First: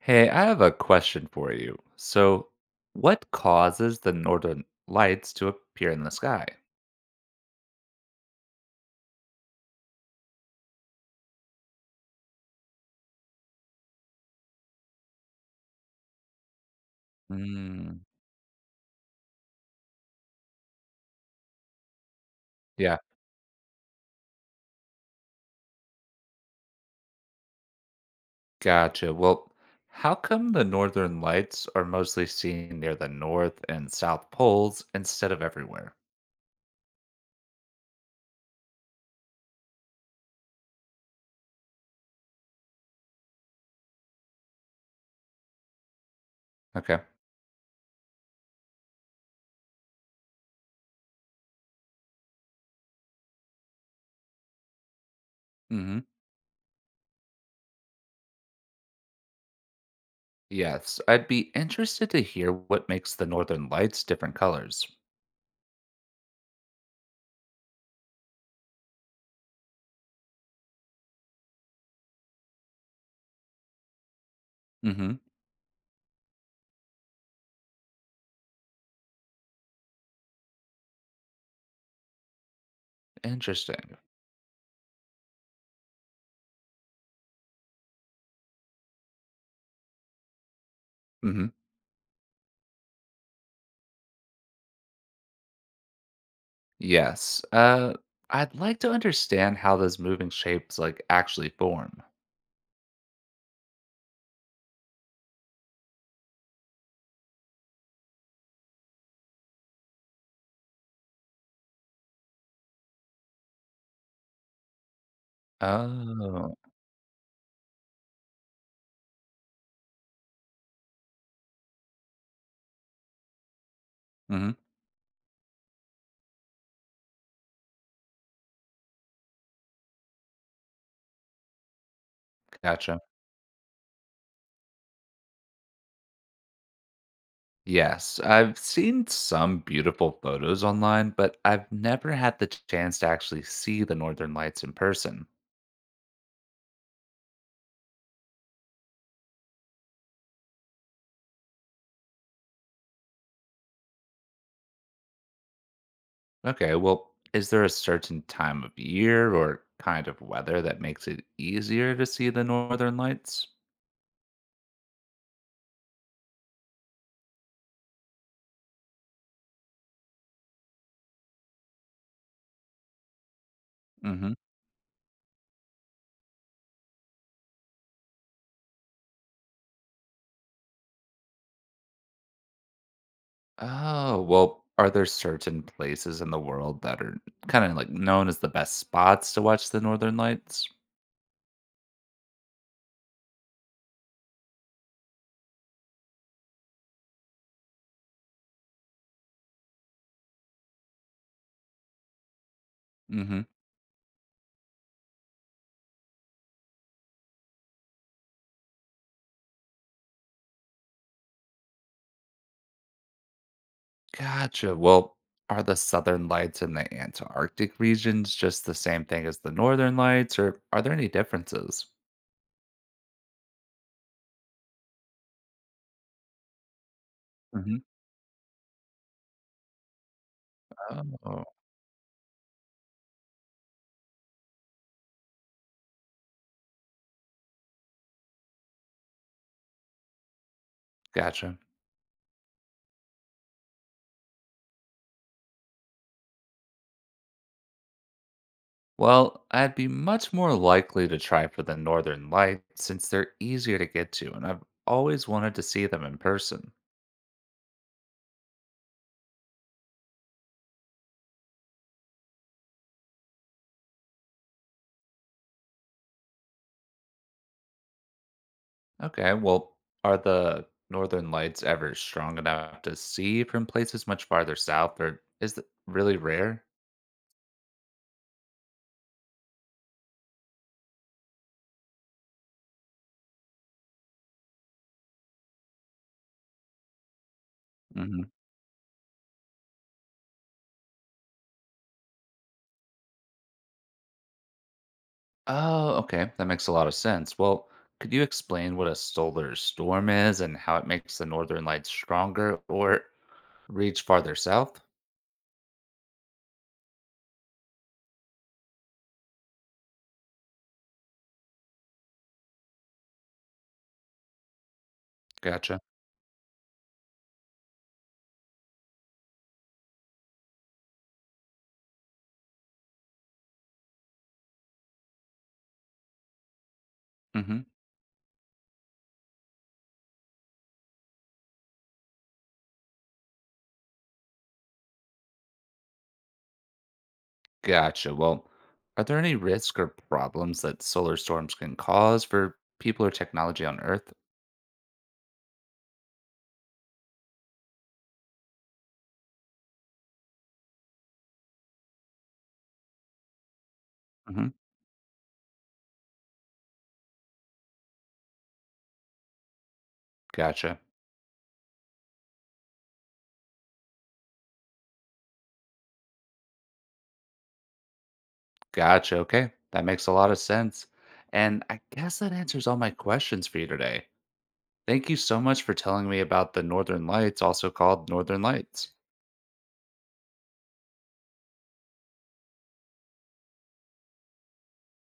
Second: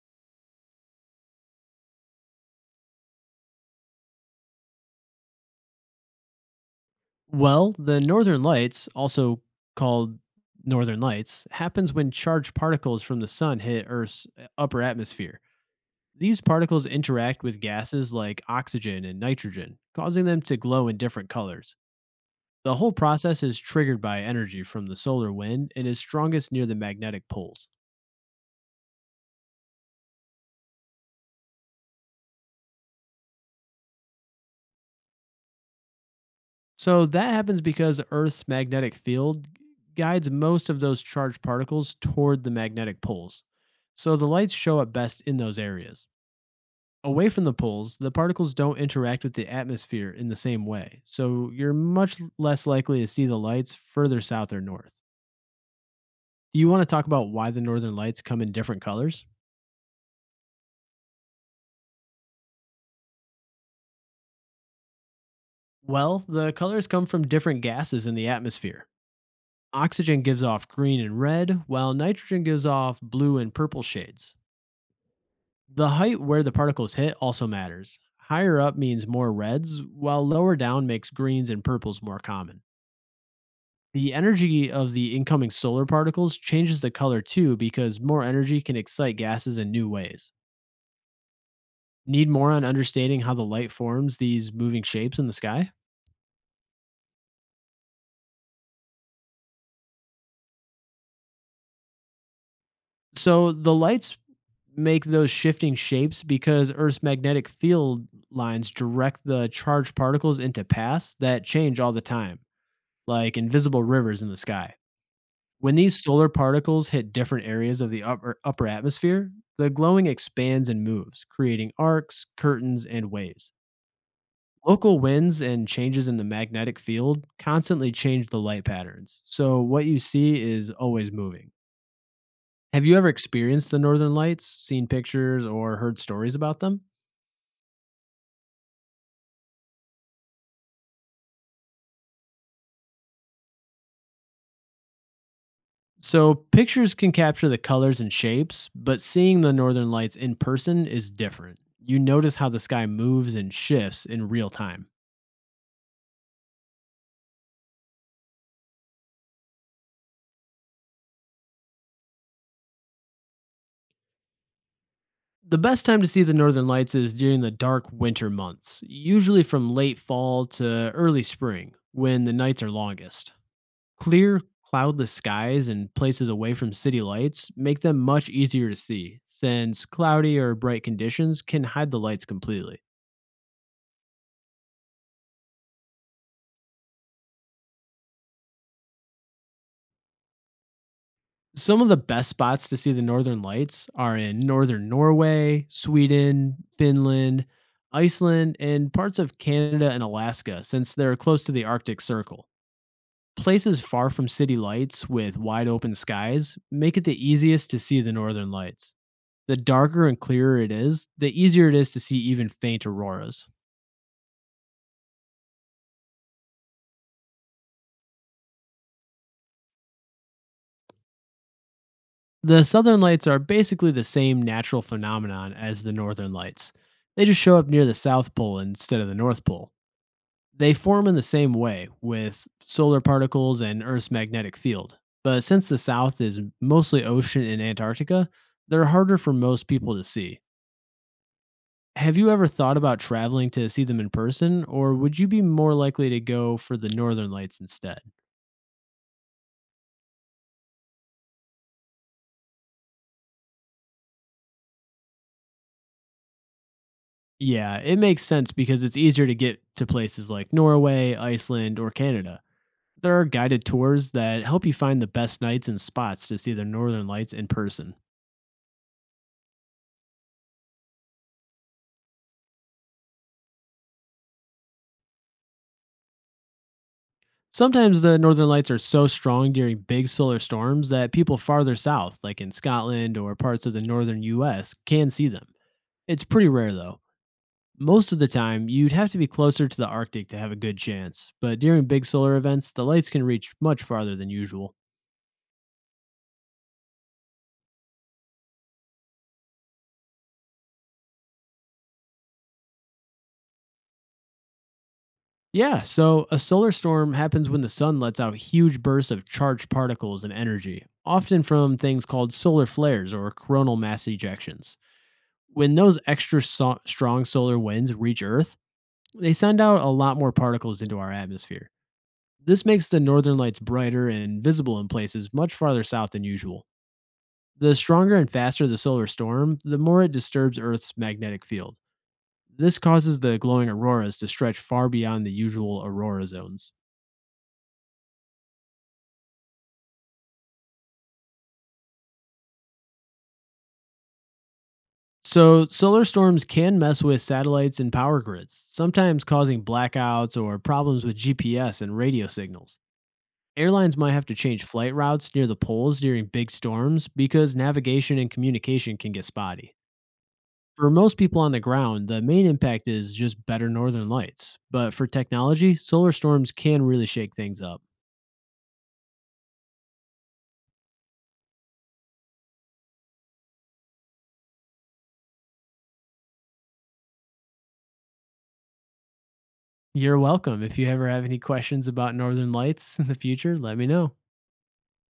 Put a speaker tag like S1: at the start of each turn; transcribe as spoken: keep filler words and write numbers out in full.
S1: Hey, I have a question for you. So, what causes the northern lights to appear in the sky?
S2: Well, the northern lights, also called northern lights, happens when charged particles from the sun hit Earth's uh, upper atmosphere. These particles interact with
S1: Mm.
S2: gases like oxygen and nitrogen, causing them to glow in different colors. The whole
S1: Yeah,
S2: process is triggered by energy from the solar wind and is strongest near the magnetic poles.
S1: gotcha. Well, how come the northern lights are mostly seen near the north and south poles instead of everywhere?
S2: So that happens because Earth's magnetic field guides most of those charged particles toward the magnetic poles. So the lights show up best in those areas.
S1: Okay.
S2: Away from the poles, the particles don't interact with the atmosphere in the same way, so you're much less likely to see the lights further south or north.
S1: Hmm.
S2: Do you want to talk about why the northern lights come in different colors?
S1: Yes, I'd be interested to hear what makes the northern lights different colors.
S2: Well, the colors come from different gases in the atmosphere. Oxygen gives off green and red, while nitrogen gives off blue and purple shades.
S1: Hmm.
S2: The height where the particles hit also matters. Higher up means more reds, while lower down makes greens and purples more common.
S1: Interesting.
S2: The energy of the incoming solar particles changes the color too because more energy can excite gases in new ways.
S1: Hmm.
S2: Need more on understanding how the light forms these moving shapes in the sky?
S1: Yes. Uh, I'd like to understand how those moving shapes like actually form.
S2: So, the lights make those shifting shapes because Earth's magnetic field lines direct the charged particles into paths that change all the time, like invisible rivers in the sky. When these solar
S1: Oh.
S2: particles hit different areas of the upper, upper atmosphere, the glowing expands and moves, creating arcs, curtains, and waves.
S1: Mhm.
S2: Local winds and changes in the magnetic field constantly change the light patterns, so what you see is always moving. Have you
S1: Gotcha.
S2: ever experienced the northern lights, seen pictures, or heard stories about them?
S1: Yes, I've seen some beautiful photos online, but I've never had the chance to actually see the Northern Lights in person.
S2: So, pictures can capture the colors and shapes, but seeing the northern lights in person is different. You notice how the sky moves and shifts in real time.
S1: Okay, well, is there a certain time of year or kind of weather that makes it easier to see the Northern Lights?
S2: The best time to see the northern lights is during the dark winter months, usually from late fall to early spring, when the nights are longest.
S1: Hmm.
S2: Clear, cloudless skies and places away from city lights make them much easier to see, since cloudy or bright conditions can hide the lights completely.
S1: Oh, well, are there certain places in the world that are kind of like known as the best spots to watch the Northern Lights?
S2: Some of the best spots to see the northern lights are in northern Norway, Sweden, Finland, Iceland, and parts of Canada and Alaska, since they're close to the Arctic Circle. Places far from city lights with wide open skies make it the easiest to see the northern lights. The darker and clearer it is, the easier it is to see even faint auroras.
S1: Gotcha. Well, are the southern lights in the Antarctic regions just the same thing as the northern lights, or are there any differences?
S2: The southern lights are basically the same natural phenomenon as the northern lights. They just show up
S1: Hmm.
S2: near the South Pole instead of the North Pole. They form in the
S1: Oh.
S2: same way, with solar particles and Earth's magnetic field. But since the South is mostly ocean and Antarctica, they're harder for most people to see.
S1: Gotcha.
S2: Have you ever thought about traveling to see them in person, or would you be more likely to go for the northern lights instead?
S1: Well, I'd be much more likely to try for the northern lights since they're easier to get to, and I've always wanted to see them in person.
S2: Yeah, it makes sense because it's easier to get to places like Norway, Iceland, or Canada. There are guided tours that help you find the best nights and spots to see the northern lights in person.
S1: Okay, well, are the northern lights ever strong enough to see from places much farther south, or is it really rare?
S2: Sometimes the northern lights are so strong during big solar storms that people farther south, like in Scotland or parts of the northern U S, can see them. It's pretty rare though. Most of the time, you'd have to be closer to the Arctic to have a good chance, but during big solar events, the lights can reach much farther than usual.
S1: Oh, okay. That makes a lot of sense. Well, could you explain what a solar storm is and how it makes the northern lights stronger or reach farther south?
S2: Yeah, so a solar storm happens when the sun lets out huge bursts of charged particles and energy, often from things called solar flares or coronal mass ejections. When
S1: Gotcha.
S2: those extra so- strong solar winds reach Earth, they send out a lot more particles into our atmosphere. This makes the northern lights brighter and visible in places much farther south than usual.
S1: Hmm.
S2: The stronger and faster the solar storm, the more it disturbs Earth's magnetic field. This causes the glowing auroras to stretch far beyond the usual aurora zones.
S1: Gotcha. Well, are there any risks or problems that solar storms can cause for people or technology on Earth?
S2: So, solar storms can mess with satellites and power grids, sometimes causing blackouts or problems with G P S and radio signals. Airlines might have to
S1: Hmm.
S2: change flight routes near the poles during big storms because navigation and communication can get spotty.
S1: Gotcha.
S2: For most people on the ground, the main impact is just better northern lights. But for technology, solar storms can really shake things up.
S1: Gotcha. Okay. That makes a lot of sense. And I guess that answers all my questions for you today. Thank you so much for telling me about the northern lights, also called northern lights.
S2: You're welcome. If you ever have any questions about northern lights in the future, let me know.